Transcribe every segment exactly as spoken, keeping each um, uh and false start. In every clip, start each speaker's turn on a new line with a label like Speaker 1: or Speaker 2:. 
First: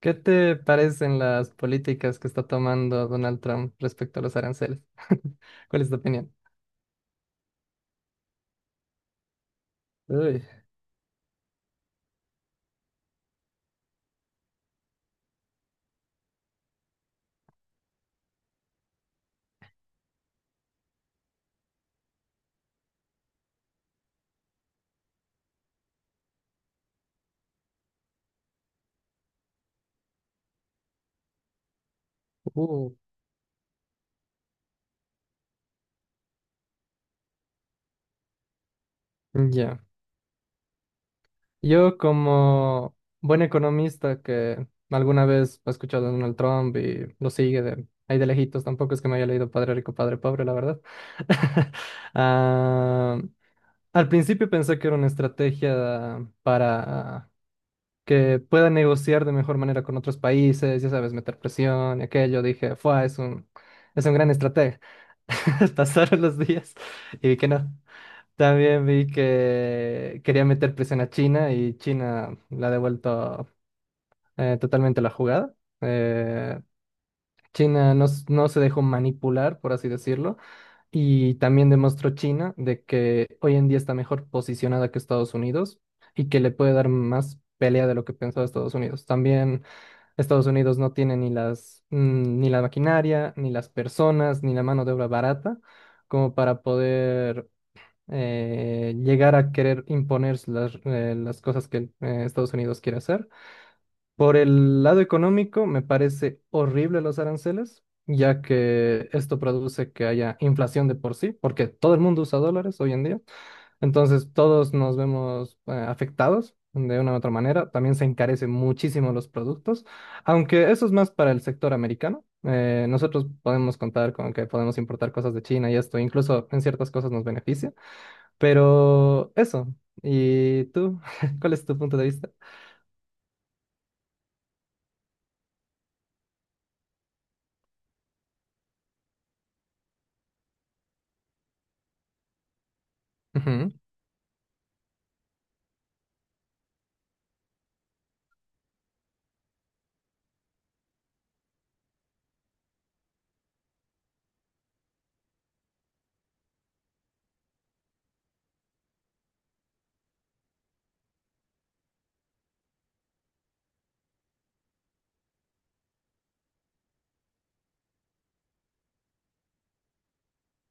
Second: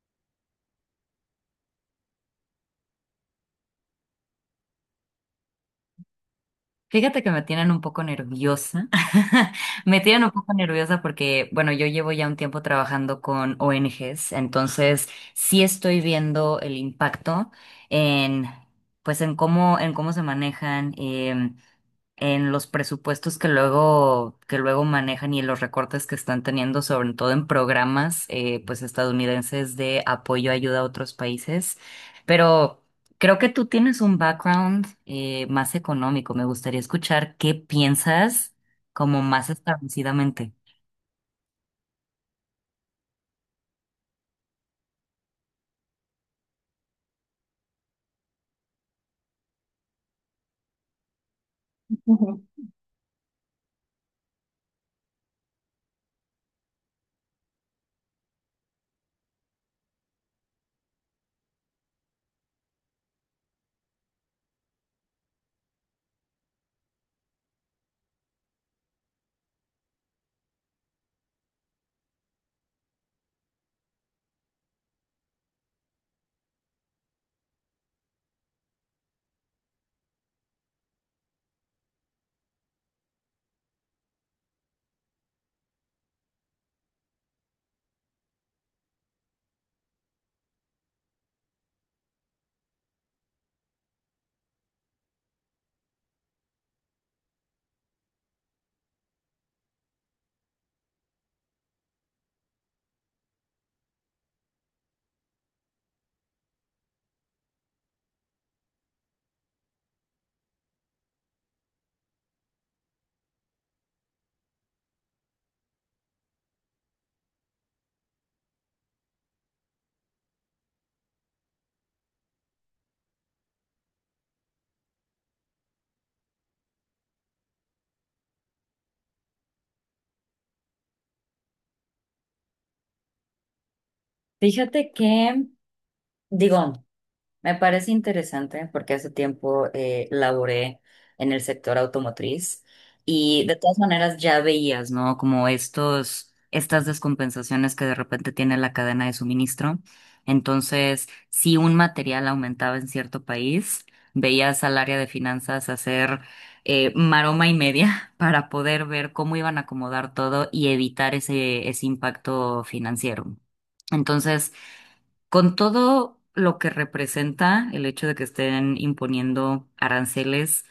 Speaker 1: ¿Qué te parecen las políticas que está tomando Donald Trump respecto a los aranceles? ¿Cuál es tu opinión?
Speaker 2: Fíjate que me tienen un poco nerviosa. Me tienen un
Speaker 1: Uy,
Speaker 2: poco nerviosa porque, bueno, yo llevo ya un tiempo trabajando con O eNe Ges, entonces sí estoy viendo el impacto en, pues, en cómo, en cómo se manejan. Em, en los presupuestos que luego, que luego manejan y en los recortes que están teniendo, sobre todo en programas eh, pues estadounidenses de apoyo, ayuda a otros países. Pero
Speaker 1: uh,
Speaker 2: creo que tú tienes un background eh, más económico. Me gustaría escuchar qué piensas como más
Speaker 1: ya.
Speaker 2: establecidamente.
Speaker 1: Yo, como buen economista que alguna vez ha escuchado a Donald Trump y lo sigue de ahí de lejitos, tampoco es que me haya leído Padre Rico, Padre Pobre, la verdad.
Speaker 2: Ujú.
Speaker 1: Ah, al principio pensé que era una estrategia para que pueda negociar de mejor manera con otros países, ya sabes, meter presión y aquello. Dije, fue, es un, es un gran estratega. Pasaron los días y vi que no. También vi que quería meter presión a China y China la ha devuelto eh, totalmente la jugada. Eh, China no, s- no se dejó manipular, por así decirlo. Y también demostró China de que hoy en día está mejor posicionada que Estados Unidos y que le puede dar más pelea de lo que pensaba Estados Unidos. También Estados Unidos no tiene ni las, mm, ni la maquinaria, ni las personas, ni la mano de obra barata como para poder eh, llegar a querer imponer las, eh, las cosas que eh, Estados Unidos quiere hacer. Por el lado económico, me parece horrible los aranceles, ya que esto produce que haya inflación de por sí, porque todo el mundo usa dólares hoy en día. Entonces todos nos vemos eh, afectados de una u otra manera. También se encarecen muchísimo los productos, aunque eso es más para el sector americano. Eh, nosotros podemos contar con que podemos importar cosas de China y esto incluso en ciertas cosas nos beneficia. Pero eso. ¿Y tú? ¿Cuál es tu punto de vista?
Speaker 2: Fíjate que, digo, me parece interesante porque hace tiempo eh, laboré en el sector automotriz y de
Speaker 1: Ujú,
Speaker 2: todas maneras ya veías, ¿no? Como estos, estas descompensaciones que de repente tiene la cadena de suministro. Entonces, si un material aumentaba en cierto país, veías al área de finanzas hacer eh, maroma y media para poder ver cómo iban a acomodar todo y evitar ese, ese impacto financiero. Entonces, con todo lo que representa el hecho de que estén imponiendo aranceles,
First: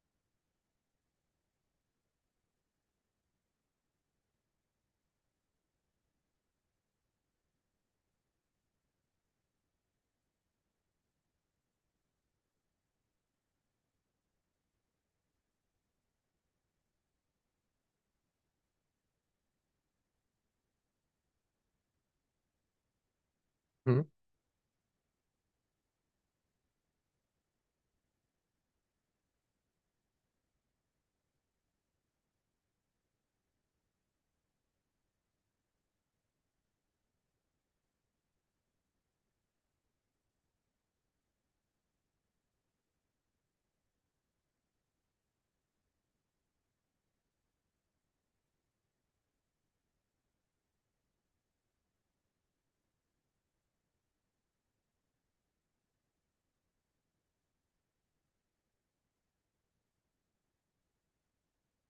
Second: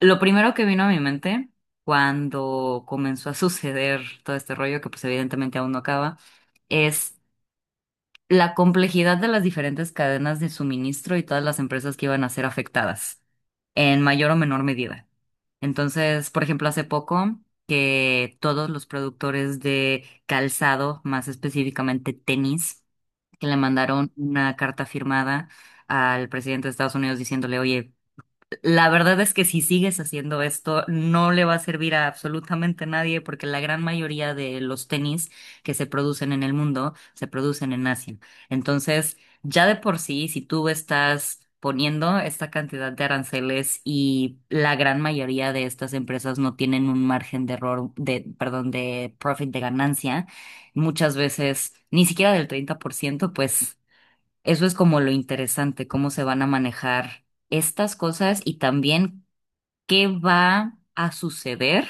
Speaker 2: lo primero que vino a mi mente cuando comenzó a suceder todo este rollo, que pues evidentemente aún no acaba, es la complejidad de las diferentes cadenas de suministro y todas las empresas que iban a ser afectadas, en mayor o menor medida. Entonces, por ejemplo, hace poco que todos los productores de calzado, más específicamente tenis, que le
Speaker 1: ujú.
Speaker 2: mandaron una carta firmada al presidente de Estados Unidos diciéndole, oye, la verdad es que si sigues haciendo esto, no le va a servir a absolutamente nadie porque la gran mayoría de los tenis que se producen en el mundo se producen en Asia. Entonces, ya de por sí, si tú estás poniendo esta cantidad de aranceles y la gran mayoría de estas empresas no tienen un margen de error, de, perdón, de profit, de ganancia, muchas veces ni siquiera del treinta por ciento, pues eso es como lo interesante, cómo se van a manejar estas cosas y también qué va a suceder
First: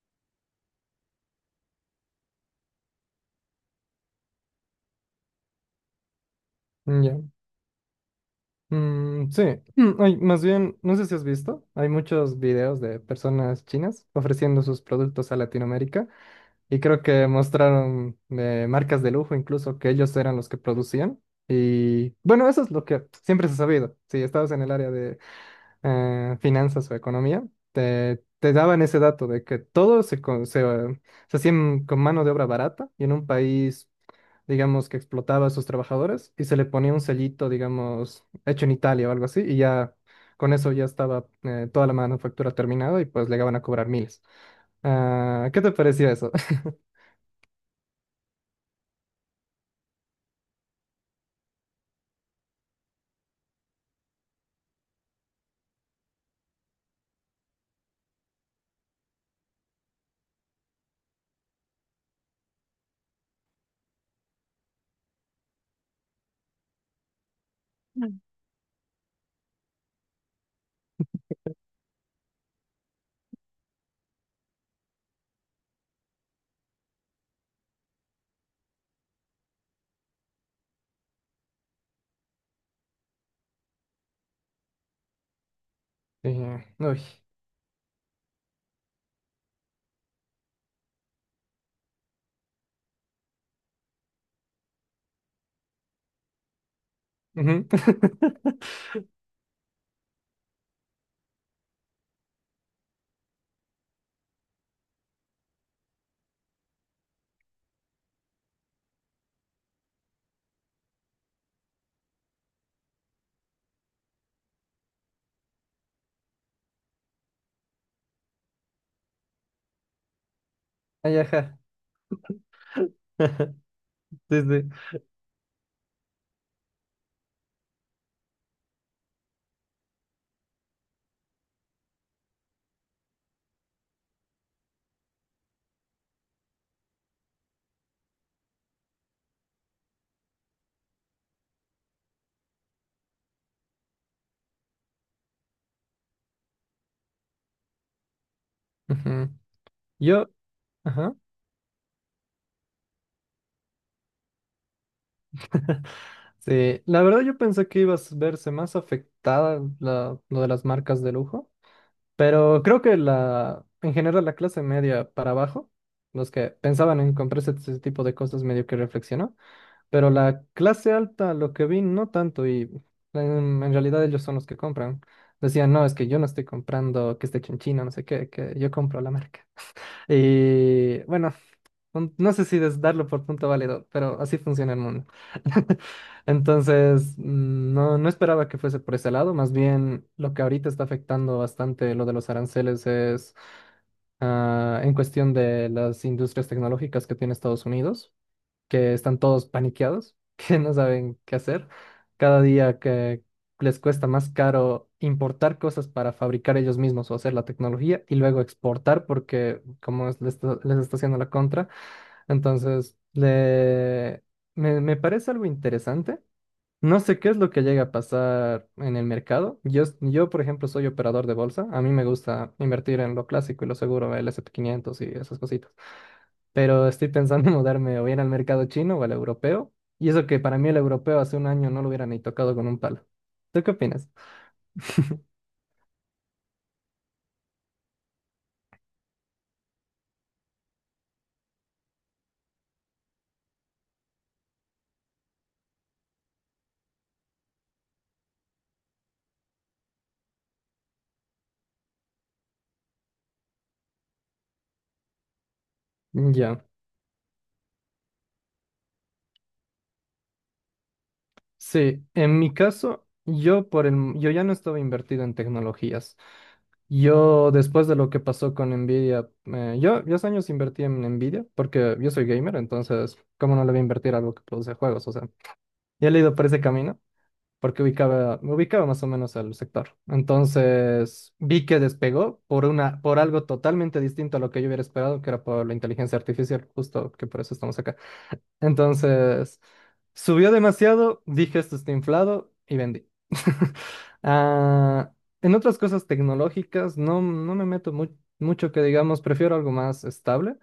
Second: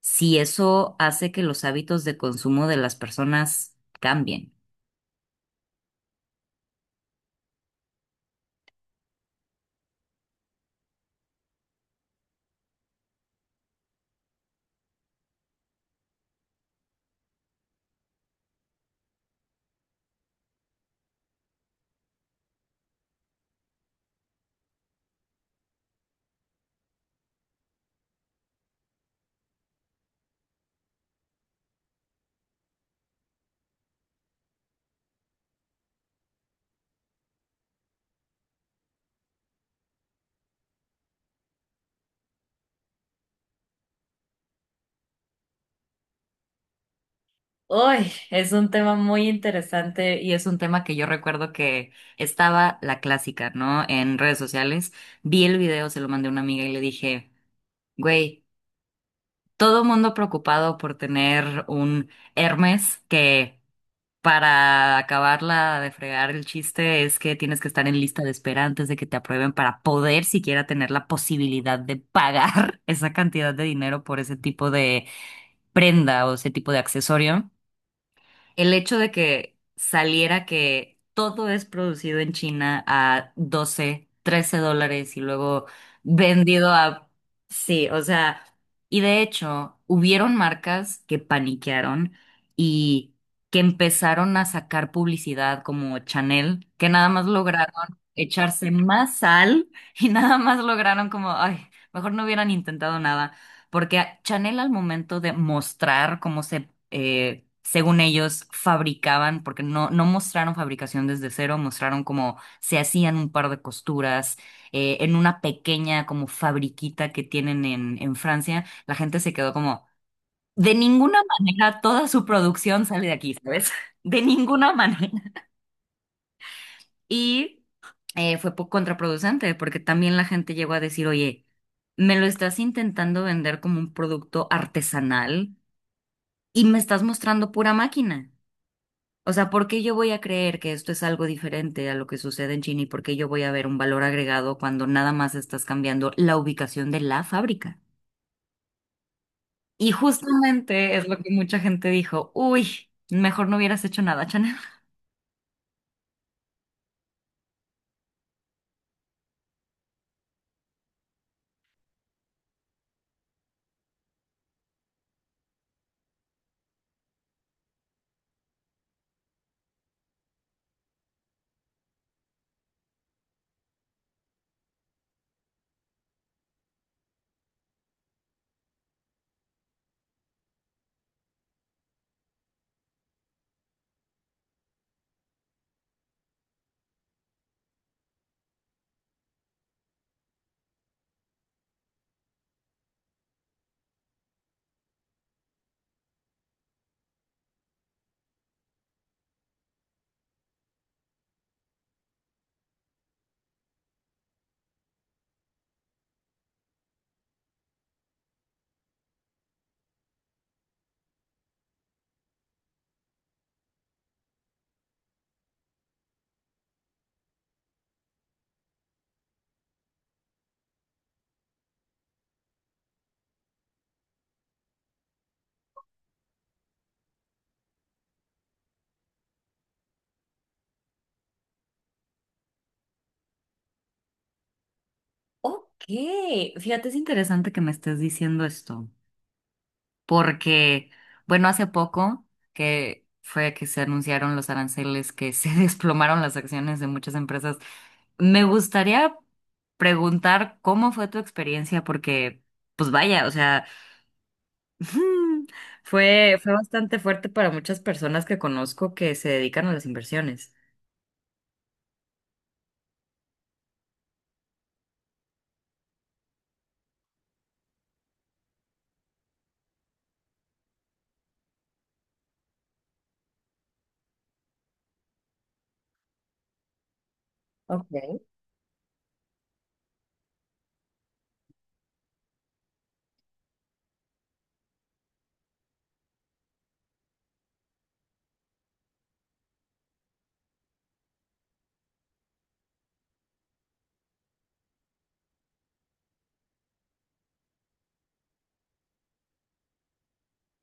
Speaker 2: si eso hace que los hábitos de consumo de las personas cambien.
Speaker 1: Ya. Mm, sí. Mm, ay, más bien, no sé si has visto, hay muchos videos de personas chinas ofreciendo sus productos a Latinoamérica. Y creo que mostraron eh, marcas de lujo, incluso que ellos eran los que producían. Y bueno, eso es lo que siempre se ha sabido. Si estabas en el área de eh, finanzas o economía, te, te daban ese dato de que todo se, con- se, eh, se hacía en- con mano de obra barata y en un país, digamos, que explotaba a sus trabajadores y se le ponía un sellito, digamos, hecho en Italia o algo así, y ya con eso ya estaba eh, toda la manufactura terminada y pues llegaban a cobrar miles. Ah, ¿qué te pareció eso?
Speaker 2: Uy, es un tema muy interesante y es un tema que yo recuerdo que estaba la clásica, ¿no? En redes sociales. Vi el video, se lo mandé a una amiga y le dije, güey, todo mundo preocupado por tener un Hermes que, para acabarla de fregar, el chiste es que tienes que estar en lista de espera antes de que te aprueben para poder siquiera tener la posibilidad de pagar esa cantidad de dinero por ese tipo de prenda o ese tipo de accesorio. El hecho de que saliera que todo es producido en China a doce trece dólares y luego
Speaker 1: Sí,
Speaker 2: vendido
Speaker 1: uy.
Speaker 2: a... Sí, o sea, y de hecho, hubieron marcas que paniquearon y que empezaron a sacar publicidad como Chanel, que nada más
Speaker 1: Ujú.
Speaker 2: lograron echarse más sal y nada más lograron como, ay, mejor no hubieran intentado nada. Porque a- Chanel al momento de mostrar cómo se, eh, según ellos, fabricaban, porque no, no mostraron fabricación desde cero, mostraron cómo se hacían un par de costuras eh, en una pequeña como fabriquita que tienen en, en Francia, la gente se quedó como, de ninguna
Speaker 1: Ay, ajá.
Speaker 2: manera toda su producción sale de aquí, ¿sabes? De
Speaker 1: Sí, sí.
Speaker 2: ninguna manera. Y eh, fue po- contraproducente, porque también la gente llegó a decir, oye, me lo estás intentando vender como un producto artesanal y me estás mostrando pura máquina. O sea, ¿por qué yo voy a creer que esto es algo diferente a lo que sucede en China y por qué yo voy a ver un valor agregado cuando nada más estás cambiando la ubicación de la fábrica?
Speaker 1: Ujú.
Speaker 2: Y
Speaker 1: Yo,
Speaker 2: justamente es
Speaker 1: ajá.
Speaker 2: lo que mucha gente dijo, uy, mejor no hubieras hecho nada, Chanel.
Speaker 1: Sí, la verdad yo pensé que ibas a verse más afectada la- lo de las marcas de lujo, pero creo que la, en general la clase media para abajo, los que pensaban en comprarse ese tipo de cosas medio que reflexionó, pero la clase alta lo que vi no tanto y en, en realidad ellos son los que compran. Decían, no, es que yo no estoy comprando que esté hecho en China, no sé qué, que yo compro la marca. Y bueno, un- no sé si des- darlo por punto válido, pero así funciona el mundo. Entonces, mm, no, no esperaba que fuese por ese lado. Más bien, lo que ahorita está afectando bastante lo de los aranceles es ah, en cuestión de las industrias tecnológicas que tiene Estados Unidos, que están todos paniqueados, que no saben qué hacer. Cada día que les cuesta más caro importar cosas para fabricar ellos mismos o hacer la tecnología y luego exportar porque como es- les está, les está haciendo la contra. Entonces, le- me, me parece algo interesante. No sé qué es lo que llega a pasar en el mercado. Yo, s- yo, por ejemplo, soy operador de bolsa. A mí me gusta invertir en lo clásico y lo seguro, el S y P quinientos y esas cositas, pero estoy pensando en mudarme o bien al mercado chino o al europeo. Y eso que para mí el europeo hace un año no lo hubiera ni tocado con un palo. ¿Tú qué opinas?
Speaker 2: Ok, fíjate, es interesante que me estés diciendo esto, porque, bueno, hace poco que fue que se anunciaron los aranceles, que se desplomaron las acciones de muchas empresas, me gustaría preguntar cómo fue tu experiencia, porque, pues vaya, o sea, fue, fue
Speaker 1: Ya,
Speaker 2: bastante fuerte para muchas personas que conozco que se dedican a las inversiones.
Speaker 1: sí, en mi caso, yo por el, m- yo ya no estaba invertido en tecnologías. Yo, después de lo que pasó con Nvidia, eh, yo, yo hace años invertí en Nvidia porque yo soy gamer, entonces, ¿cómo no le voy a invertir a algo que produce juegos? O sea, ya le he ido por ese camino, porque ubicaba, me ubicaba más o menos al sector. Entonces vi que despegó por una, por algo totalmente distinto a lo que yo hubiera esperado, que era por la inteligencia artificial, justo que por eso estamos acá. Entonces subió demasiado, dije esto está inflado y vendí. Ah, en otras cosas tecnológicas no, no me meto mu- mucho que digamos, prefiero algo más estable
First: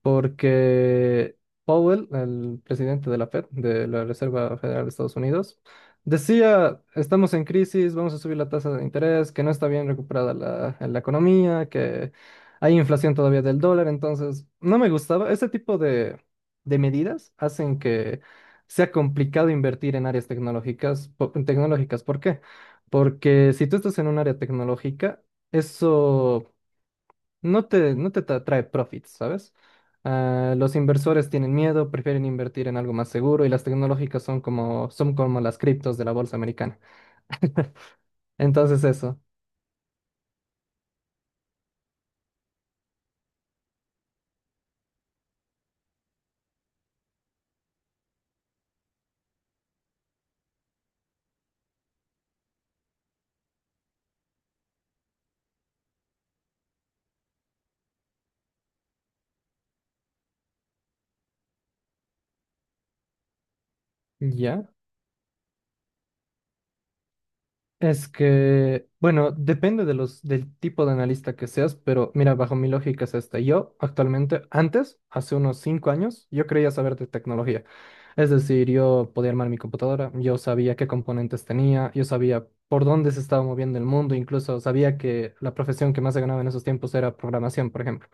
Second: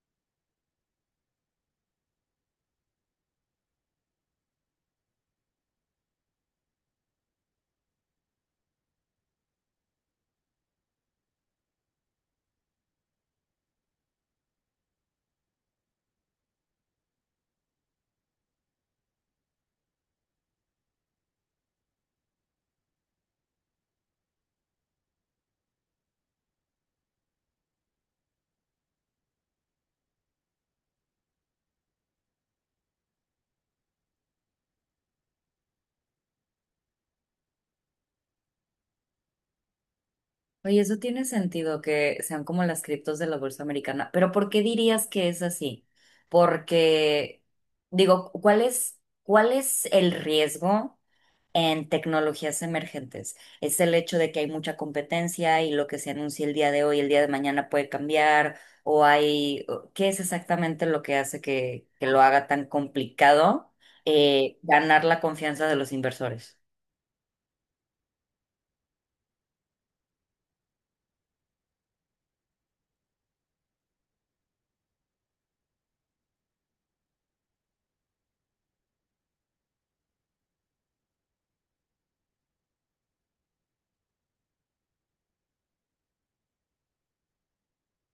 Speaker 1: porque Powell, el presidente de la Fed, de la Reserva Federal de Estados Unidos, decía, estamos en crisis, vamos a subir la tasa de interés, que no está bien recuperada la, la economía, que hay inflación todavía del dólar, entonces no me gustaba. Ese tipo de, de medidas hacen que sea complicado invertir en áreas tecnológicas. po- tecnológicas. ¿Por qué? Porque si tú estás en un área tecnológica, eso no te, no te tra- trae profits, ¿sabes? Ah, los inversores tienen miedo, prefieren invertir en algo más seguro, y las tecnológicas son como, son como las criptos de la bolsa americana. Entonces eso,
Speaker 2: Oye, eso tiene sentido que sean como las criptos de la bolsa americana, pero ¿por qué dirías que es así? Porque, digo, ¿cuál es, ¿cuál es el riesgo en tecnologías emergentes? ¿Es el hecho de que hay mucha competencia y lo que se anuncia el día de hoy, el día de mañana puede cambiar? ¿O hay, o- qué es exactamente lo que hace que, que lo haga tan complicado eh,
Speaker 1: ¿ya?
Speaker 2: ganar la confianza de los inversores?
Speaker 1: Es que, bueno, depende de los, del tipo de analista que seas, pero mira, bajo mi lógica es esta. Yo actualmente, antes, hace unos cinco años, yo creía saber de tecnología. Es decir, yo podía armar mi computadora, yo sabía qué componentes tenía, yo sabía por dónde se estaba moviendo el mundo, incluso sabía que la profesión que más se ganaba en esos tiempos era programación, por ejemplo.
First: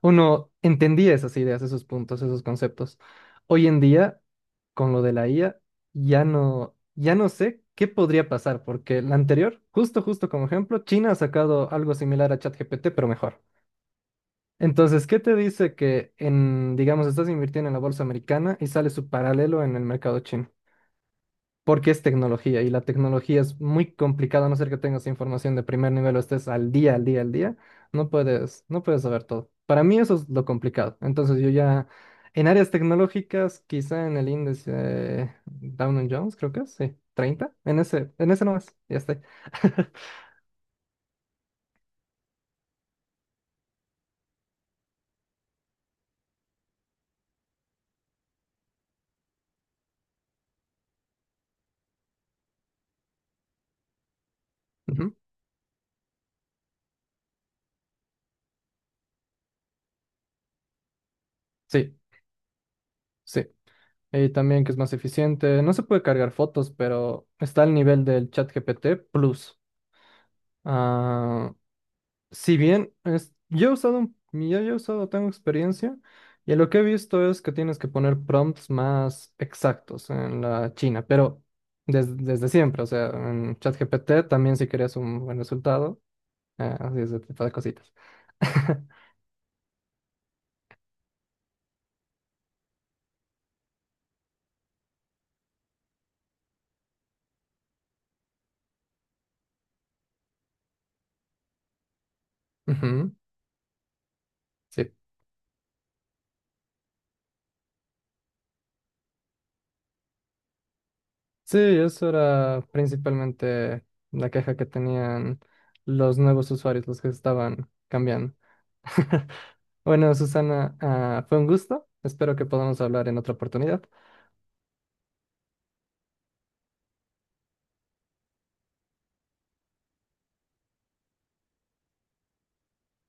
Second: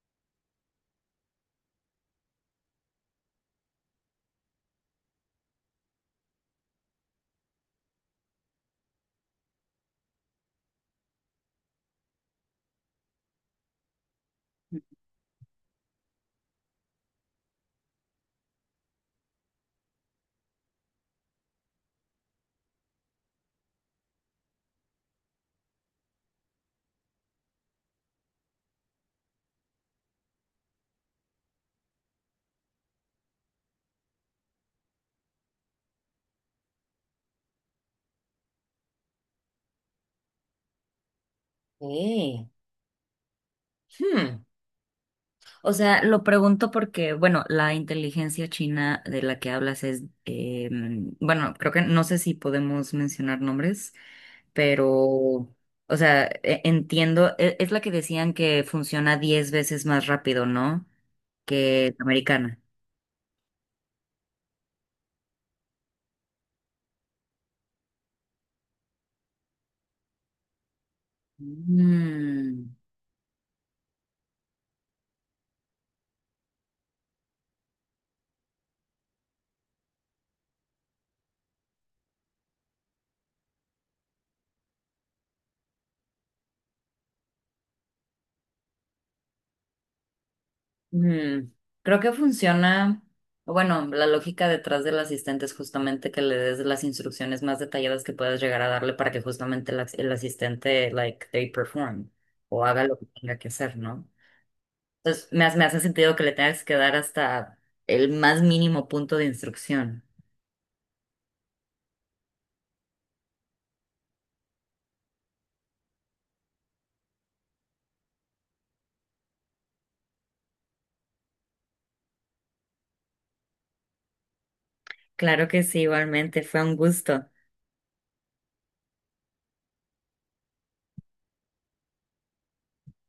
Speaker 1: Uno entendía esas ideas, esos puntos, esos conceptos. Hoy en día, con lo de la I A, ya no, ya no sé qué podría pasar, porque la anterior, justo, justo como ejemplo, China ha sacado algo similar a ChatGPT, pero mejor. Entonces, ¿qué te dice que en, digamos, estás invirtiendo en la bolsa americana y sale su paralelo en el mercado chino? Porque es tecnología y la tecnología es muy complicada, a no ser que tengas información de primer nivel o estés al día, al día, al día. No puedes, no puedes saber todo. Para mí eso es lo complicado. Entonces yo ya, en áreas tecnológicas, quizá en el índice eh, Dow Jones, creo que es, sí, treinta, en ese, en ese nomás, ya estoy.
Speaker 2: Sí. O sea, lo pregunto porque, bueno, la inteligencia china de la que hablas es, eh, bueno, creo que no sé si podemos mencionar nombres,
Speaker 1: Ujú.
Speaker 2: pero, o sea, e- entiendo, e- es la que decían que funciona diez veces más rápido, ¿no?
Speaker 1: Sí,
Speaker 2: Que la americana.
Speaker 1: sí. Y también que es más eficiente. No se puede cargar fotos, pero está al nivel del ChatGPT Plus. Ah, si
Speaker 2: Mm.
Speaker 1: bien es, yo he usado, un- yo ya he usado, tengo experiencia, y lo que he visto es que tienes que poner prompts más exactos en la China, pero des- desde siempre, o sea, en ChatGPT también, si querías un buen resultado, eh, así ese tipo de cositas.
Speaker 2: Mm, creo que funciona, bueno, la lógica detrás del asistente es justamente que le des las instrucciones más detalladas que puedas llegar a darle para que justamente el, as- el asistente, like, they perform o haga lo que
Speaker 1: Ujú,
Speaker 2: tenga que hacer, ¿no?
Speaker 1: sí.
Speaker 2: Entonces, me, hace- me hace sentido que le tengas que dar hasta el más mínimo punto de instrucción.
Speaker 1: Sí, eso era principalmente la queja que tenían los nuevos usuarios, los que estaban cambiando. Bueno, Susana, ah, fue un gusto. Espero que podamos hablar en otra oportunidad.
Speaker 2: Claro que sí, igualmente, fue un gusto.